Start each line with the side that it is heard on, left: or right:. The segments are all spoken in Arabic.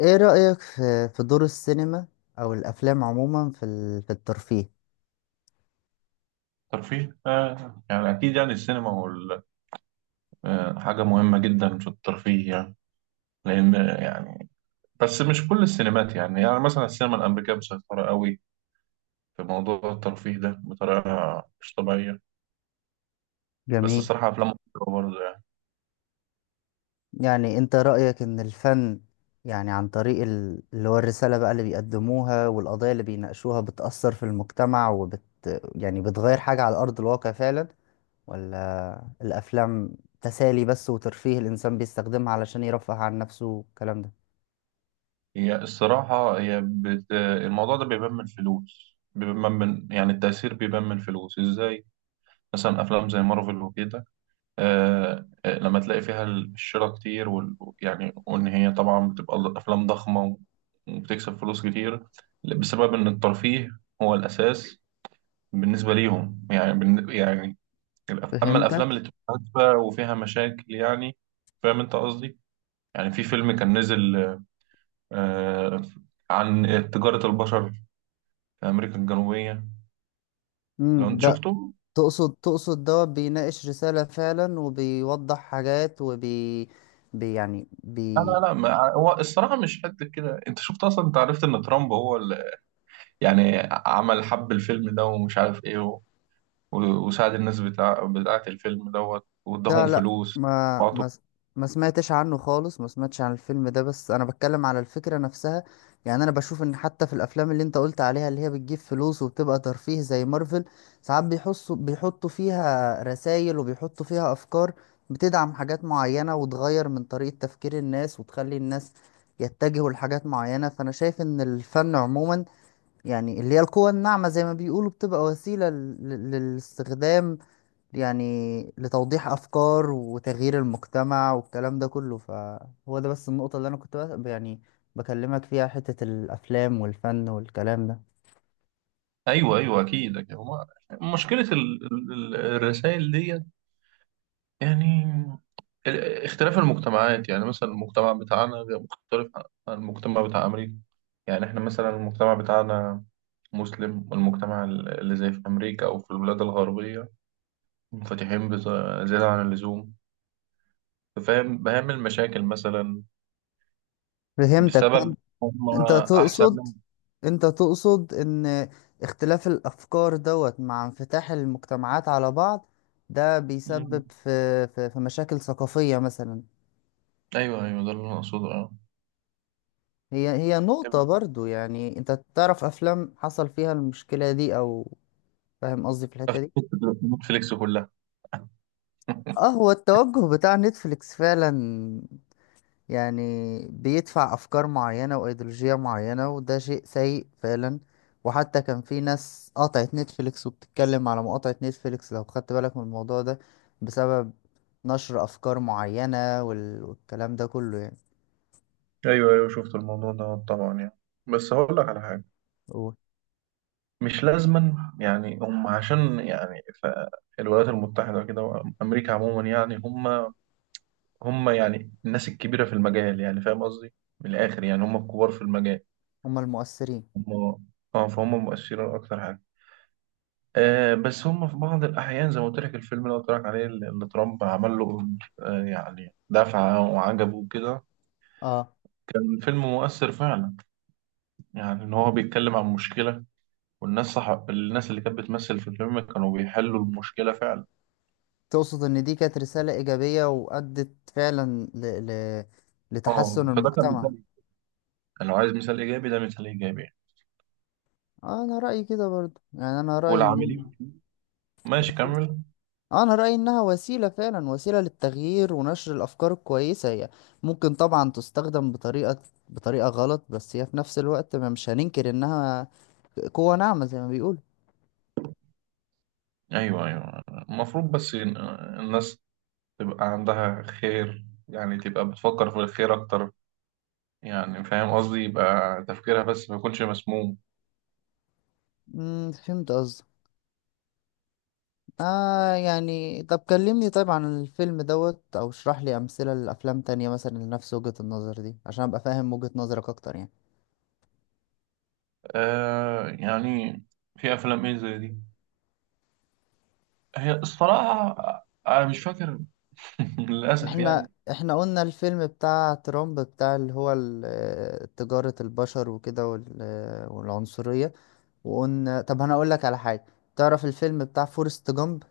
left: ايه رأيك في دور السينما او الافلام عموما في الترفيه
right: ترفيه، يعني أكيد، يعني السينما هو حاجة مهمة جدا في الترفيه، يعني. لأن، يعني بس مش كل السينمات، يعني مثلا السينما الأمريكية مسيطرة قوي في موضوع الترفيه ده بطريقة مش طبيعية. بس
left: جميل.
right: الصراحة أفلام مصر برضه، يعني.
left: يعني انت رأيك ان الفن، يعني عن طريق اللي هو الرسالة بقى اللي بيقدموها والقضايا اللي بيناقشوها بتأثر في المجتمع وبت يعني بتغير حاجة على أرض الواقع فعلا، ولا الافلام تسالي بس وترفيه الانسان بيستخدمها علشان يرفه عن نفسه والكلام ده.
right: هي الصراحة، الموضوع ده بيبان من الفلوس، بيبان من يعني التأثير، بيبان من الفلوس إزاي. مثلا أفلام زي مارفل وكده. لما تلاقي فيها الشراء كتير يعني وإن هي طبعا بتبقى أفلام ضخمة، وبتكسب فلوس كتير، بسبب إن الترفيه هو الأساس بالنسبة ليهم، يعني يعني. أما
left: فهمت.
right: الأفلام اللي بتبقى هادفة وفيها مشاكل، يعني. فاهم أنت قصدي؟ يعني في فيلم كان نزل آه، عن تجارة البشر في أمريكا الجنوبية، لو أنت شفته.
left: تقصد دوت بيناقش رسالة فعلا وبيوضح حاجات وبي بي يعني
right: لا،
left: بي
right: لا، لا، ما هو الصراحة مش قد كده. أنت شفت أصلا، أنت عرفت إن ترامب هو اللي يعني عمل حب الفيلم ده، ومش عارف ايه و- وساعد الناس بتاعة الفيلم دوت، واداهم
left: لا لا،
right: فلوس وعطوا.
left: ما سمعتش عنه خالص، ما سمعتش عن الفيلم ده، بس انا بتكلم على الفكرة نفسها. يعني انا بشوف ان حتى في الافلام اللي انت قلت عليها، اللي هي بتجيب فلوس وبتبقى ترفيه زي مارفل، ساعات بيحسوا بيحطوا فيها رسائل وبيحطوا فيها افكار بتدعم حاجات معينة وتغير من طريقة تفكير الناس وتخلي الناس يتجهوا لحاجات معينة. فأنا شايف إن الفن عموما، يعني اللي هي القوى الناعمة زي ما بيقولوا، بتبقى وسيلة للاستخدام، يعني لتوضيح أفكار وتغيير المجتمع والكلام ده كله. فهو ده بس النقطة اللي أنا كنت بكلمك فيها، حتة الأفلام والفن والكلام ده.
right: ايوه، ايوه، اكيد أكيد. هما مشكلة الرسائل ديت، يعني اختلاف المجتمعات، يعني مثلا المجتمع بتاعنا غير مختلف عن المجتمع بتاع أمريكا. يعني احنا مثلا المجتمع بتاعنا مسلم، والمجتمع اللي زي في أمريكا أو في البلاد الغربية منفتحين زيادة عن اللزوم. فاهم بهم المشاكل مثلا،
left: فهمتك.
right: بسبب
left: فأنت
right: هم
left: أنت
right: احسن
left: تقصد
right: من.
left: أنت تقصد إن اختلاف الأفكار دوت مع انفتاح المجتمعات على بعض، ده
right: مم.
left: بيسبب في مشاكل ثقافية مثلا.
right: ايوه، ايوه، ده اللي انا اقصده، اه.
left: هي نقطة برضو. يعني انت تعرف افلام حصل فيها المشكلة دي او، فاهم قصدي في الحتة دي؟
right: نتفليكس كلها.
left: اه، هو التوجه بتاع نتفليكس فعلا يعني بيدفع افكار معينة وايديولوجية معينة، وده شيء سيء فعلا. وحتى كان في ناس قطعت نتفليكس وبتتكلم على مقاطعة نتفليكس، لو خدت بالك من الموضوع ده، بسبب نشر افكار معينة والكلام ده كله يعني.
right: ايوه، ايوه، شفت الموضوع ده طبعا، يعني بس هقول لك على حاجه.
left: قول.
right: مش لازما، يعني هم عشان يعني الولايات المتحده كده، وامريكا عموما يعني هم، يعني الناس الكبيره في المجال. يعني فاهم قصدي، من الاخر يعني هم الكبار في المجال.
left: هما المؤثرين.
right: هم. اه، فهم مؤثرين اكتر حاجه. بس هم في بعض الأحيان زي ما قلت لك، الفيلم اللي قلت لك عليه اللي ترامب عمل له يعني دفعة وعجبه وكده.
left: اه،
right: الفيلم مؤثر فعلا، يعني إن هو بيتكلم عن مشكلة، والناس صح، الناس اللي كانت بتمثل في الفيلم كانوا بيحلوا المشكلة فعلا.
left: تقصد إن دي كانت رسالة إيجابية وأدت فعلا ل...
right: اه،
left: لتحسن
right: فده كان
left: المجتمع.
right: مثال. كان لو عايز مثال إيجابي، ده مثال إيجابي.
left: آه، أنا رأيي كده برضو يعني أنا رأيي إنها
right: والعاملين فيه. ماشي، كمل.
left: آه، أنا رأيي إنها وسيلة فعلا، وسيلة للتغيير ونشر الأفكار الكويسة. هي ممكن طبعا تستخدم بطريقة غلط، بس هي في نفس الوقت ما مش هننكر إنها قوة ناعمة زي ما بيقولوا.
right: أيوه، أيوه، المفروض بس الناس تبقى عندها خير، يعني تبقى بتفكر في الخير أكتر، يعني فاهم قصدي، يبقى تفكيرها بس ما يكونش مسموم.
left: فهمت قصدك. آه يعني، طب كلمني طيب عن الفيلم دوت، او اشرح لي امثلة لافلام تانية مثلا لنفس وجهة النظر دي عشان ابقى فاهم وجهة نظرك اكتر يعني.
right: يعني في افلام ايه زي دي، هي الصراحه انا مش فاكر. للاسف
left: احنا
right: يعني.
left: احنا قلنا الفيلم بتاع ترامب، بتاع اللي هو تجارة البشر وكده والعنصرية، وقلنا طب انا اقول لك على حاجة. تعرف الفيلم بتاع فورست جامب؟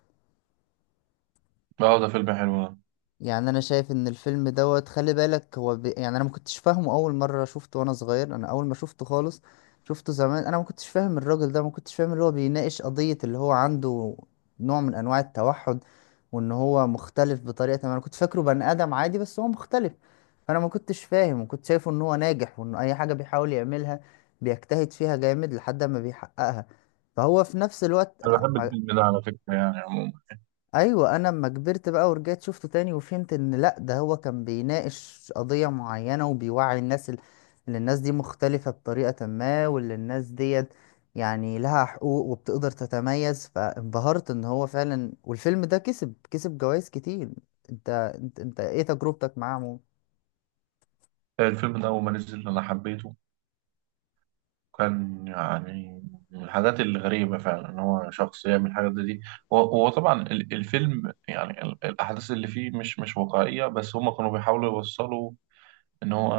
right: اه، ده فيلم حلو ده.
left: يعني انا شايف ان الفيلم دوت، خلي بالك، هو ب... يعني انا ما كنتش فاهمه اول مره شفته وانا صغير. انا اول ما شفته خالص، شفته زمان، انا ما كنتش فاهم الراجل ده، ما كنتش فاهم اللي هو بيناقش قضيه اللي هو عنده نوع من انواع التوحد، وان هو مختلف بطريقه ما. انا كنت فاكره بني ادم عادي، بس هو مختلف. فانا ما كنتش فاهم، وكنت شايفه ان هو ناجح وان اي حاجه بيحاول يعملها بيجتهد فيها جامد لحد ما بيحققها، فهو في نفس الوقت.
right: انا بحب الفيلم ده على فكره، يعني عموما.
left: ايوه، انا لما كبرت بقى ورجعت شفته تاني وفهمت ان لا، ده هو كان بيناقش قضية معينة وبيوعي الناس، ان الناس دي مختلفة بطريقة ما، وان الناس ديت يعني لها حقوق وبتقدر تتميز. فانبهرت ان هو فعلا، والفيلم ده كسب جوائز كتير. انت، انت ايه تجربتك معاه عموما؟
right: الفيلم ده اول ما نزل انا حبيته، كان يعني من الحاجات الغريبه فعلا ان هو شخص يعمل الحاجات دي. هو طبعا الفيلم، يعني الاحداث اللي فيه مش واقعيه، بس هم كانوا بيحاولوا يوصلوا ان هو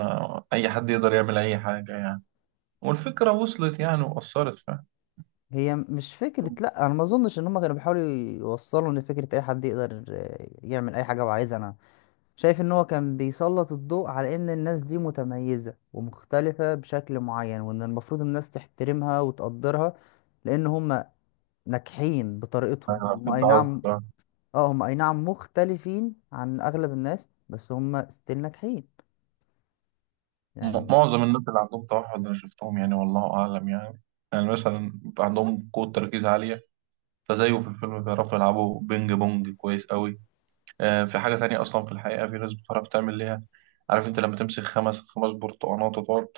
right: اي حد يقدر يعمل اي حاجه، يعني. والفكرة وصلت يعني وأثرت، فاهم.
left: هي مش فكرة، لا انا ما اظنش ان هم كانوا بيحاولوا يوصلوا ان فكرة اي حد يقدر يعمل اي حاجة هو عايزها. انا شايف ان هو كان بيسلط الضوء على ان الناس دي متميزة ومختلفة بشكل معين، وان المفروض الناس تحترمها وتقدرها لان هم ناجحين بطريقتهم
right: أنا
left: هم،
right: فهمت
left: اي نعم.
right: قصدك، آه.
left: اه هم اي نعم مختلفين عن اغلب الناس، بس هم ستيل ناجحين يعني.
right: معظم الناس اللي عندهم توحد أنا شفتهم، يعني والله أعلم يعني. يعني مثلا عندهم قوة تركيز عالية، فزيه في الفيلم بيعرفوا يلعبوا بينج بونج كويس قوي. في حاجة تانية أصلا، في الحقيقة في ناس بتعرف تعمل ليها. عارف أنت لما تمسك خمس خمس برتقانات وتقعد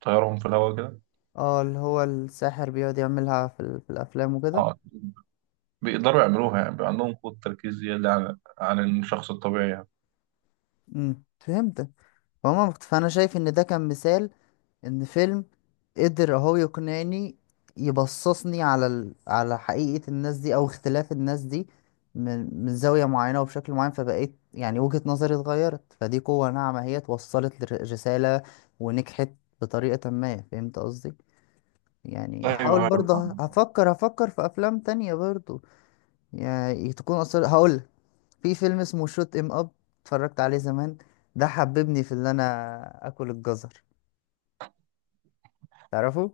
right: تطيرهم في الهواء كده.
left: اه، اللي هو الساحر بيقعد يعملها في الافلام وكده.
right: آه بيقدروا يعملوها، يعني بيبقى عندهم قوة تركيز زيادة عن الشخص الطبيعي، يعني.
left: فهمتك. فانا شايف ان ده كان مثال ان فيلم قدر اهو يقنعني يبصصني على على حقيقة الناس دي، او اختلاف الناس دي من زاوية معينة وبشكل معين. فبقيت يعني وجهة نظري اتغيرت، فدي قوة ناعمة. هي توصلت لرسالة ونجحت بطريقة ما. فهمت قصدي؟ يعني
right: ايوه،
left: هحاول
right: ايوه،
left: برضه، هفكر في افلام تانية برضه. يعني تكون اصلا، هقول في فيلم اسمه شوت ام اب، اتفرجت عليه زمان. ده حببني في اللي انا اكل الجزر. تعرفه؟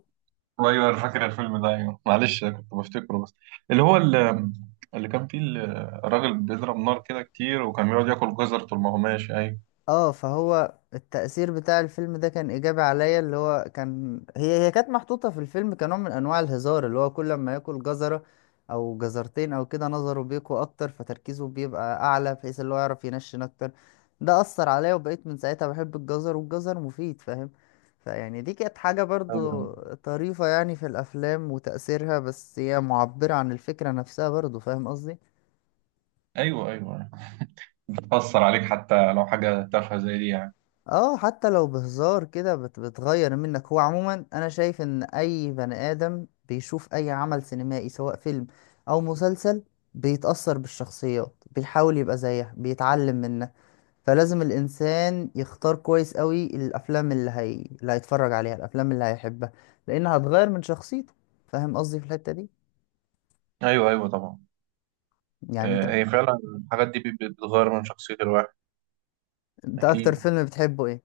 right: ايوه، انا فاكر الفيلم ده. ايوه، معلش أنا كنت بفتكره بس، اللي هو اللي كان فيه الراجل بيضرب نار كده كتير، وكان بيقعد ياكل جزر طول ما هو ماشي، ايوه.
left: اه، فهو التأثير بتاع الفيلم ده كان إيجابي عليا، اللي هو كان هي كانت محطوطة في الفيلم كنوع من أنواع الهزار، اللي هو كل ما ياكل جزرة أو جزرتين أو كده نظره بيقوى أكتر، فتركيزه بيبقى أعلى بحيث اللي هو يعرف ينشن أكتر. ده أثر عليا، وبقيت من ساعتها بحب الجزر، والجزر مفيد فاهم. فيعني دي كانت حاجة برضو طريفة يعني في الأفلام وتأثيرها، بس هي معبرة عن الفكرة نفسها برضو، فاهم قصدي؟
right: ايوه، ايوه، ايوه، بتأثر عليك حتى لو حاجه تافهه زي دي، يعني.
left: اه، حتى لو بهزار كده بتغير منك. هو عموما انا شايف ان اي بني ادم بيشوف اي عمل سينمائي سواء فيلم او مسلسل، بيتأثر بالشخصيات، بيحاول يبقى زيها، بيتعلم منها. فلازم الانسان يختار كويس قوي الافلام اللي هيتفرج عليها، الافلام اللي هيحبها، لانها هتغير من شخصيته. فاهم قصدي في الحتة دي؟
right: ايوه، ايوه، طبعا.
left: يعني انت،
right: آه، هي فعلا الحاجات دي بتغير من شخصيه الواحد.
left: انت اكتر
right: اكيد.
left: فيلم بتحبه ايه؟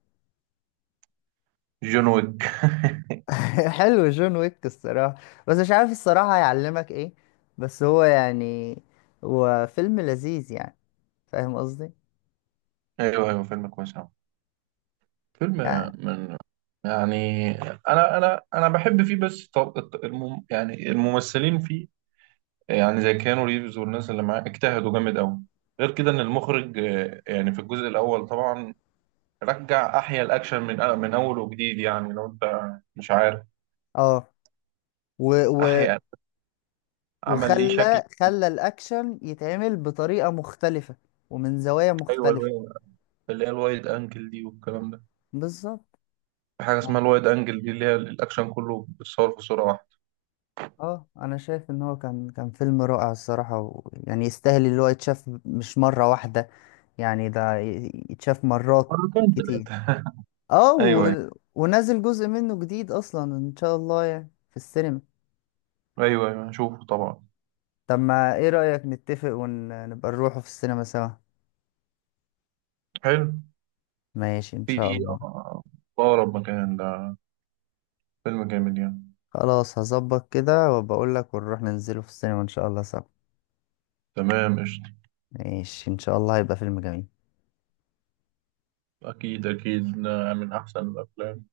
right: جون ويك.
left: حلو، جون ويك الصراحة. بس مش عارف الصراحة هيعلمك ايه، بس هو يعني هو فيلم لذيذ يعني، فاهم قصدي؟
right: ايوه، ايوه، فيلم كويس أوي. فيلم
left: يعني
right: من، يعني. انا بحب فيه، بس طب يعني الممثلين فيه، يعني زي كيانو ريفز والناس اللي معاه اجتهدوا جامد قوي. غير كده ان المخرج، يعني في الجزء الاول طبعا رجع احيا الاكشن من اول وجديد، يعني لو انت مش عارف.
left: اه، و و
right: احيا، عمل ليه شكل.
left: وخلى الأكشن يتعمل بطريقة مختلفة ومن زوايا
right: ايوه،
left: مختلفة.
right: اللي هي الوايد انجل دي والكلام ده.
left: بالظبط.
right: في حاجه اسمها
left: يعني
right: الوايد انجل دي، اللي هي الاكشن كله بيتصور في صوره واحده.
left: اه، انا شايف ان هو كان فيلم رائع الصراحة، ويعني يستاهل اللي هو يتشاف مش مرة واحدة، يعني ده يتشاف مرات
right: مرتين،
left: كتير.
right: ثلاثه.
left: اه
right: ايوه،
left: و...
right: ايوه،
left: ونازل جزء منه جديد اصلا ان شاء الله يعني في السينما.
right: ايوه، ايوه، شوفه طبعا.
left: طب ما ايه رأيك نتفق ونبقى نروحه في السينما سوا؟
right: حلو.
left: ماشي ان شاء
right: في
left: الله.
right: اقرب مكان ده. فيلم جامد يعني.
left: خلاص هظبط كده وبقول لك ونروح ننزله في السينما ان شاء الله سوا.
right: تمام، قشطة.
left: ماشي ان شاء الله، هيبقى فيلم جميل.
right: اكيد، اكيد، ده من احسن الافلام.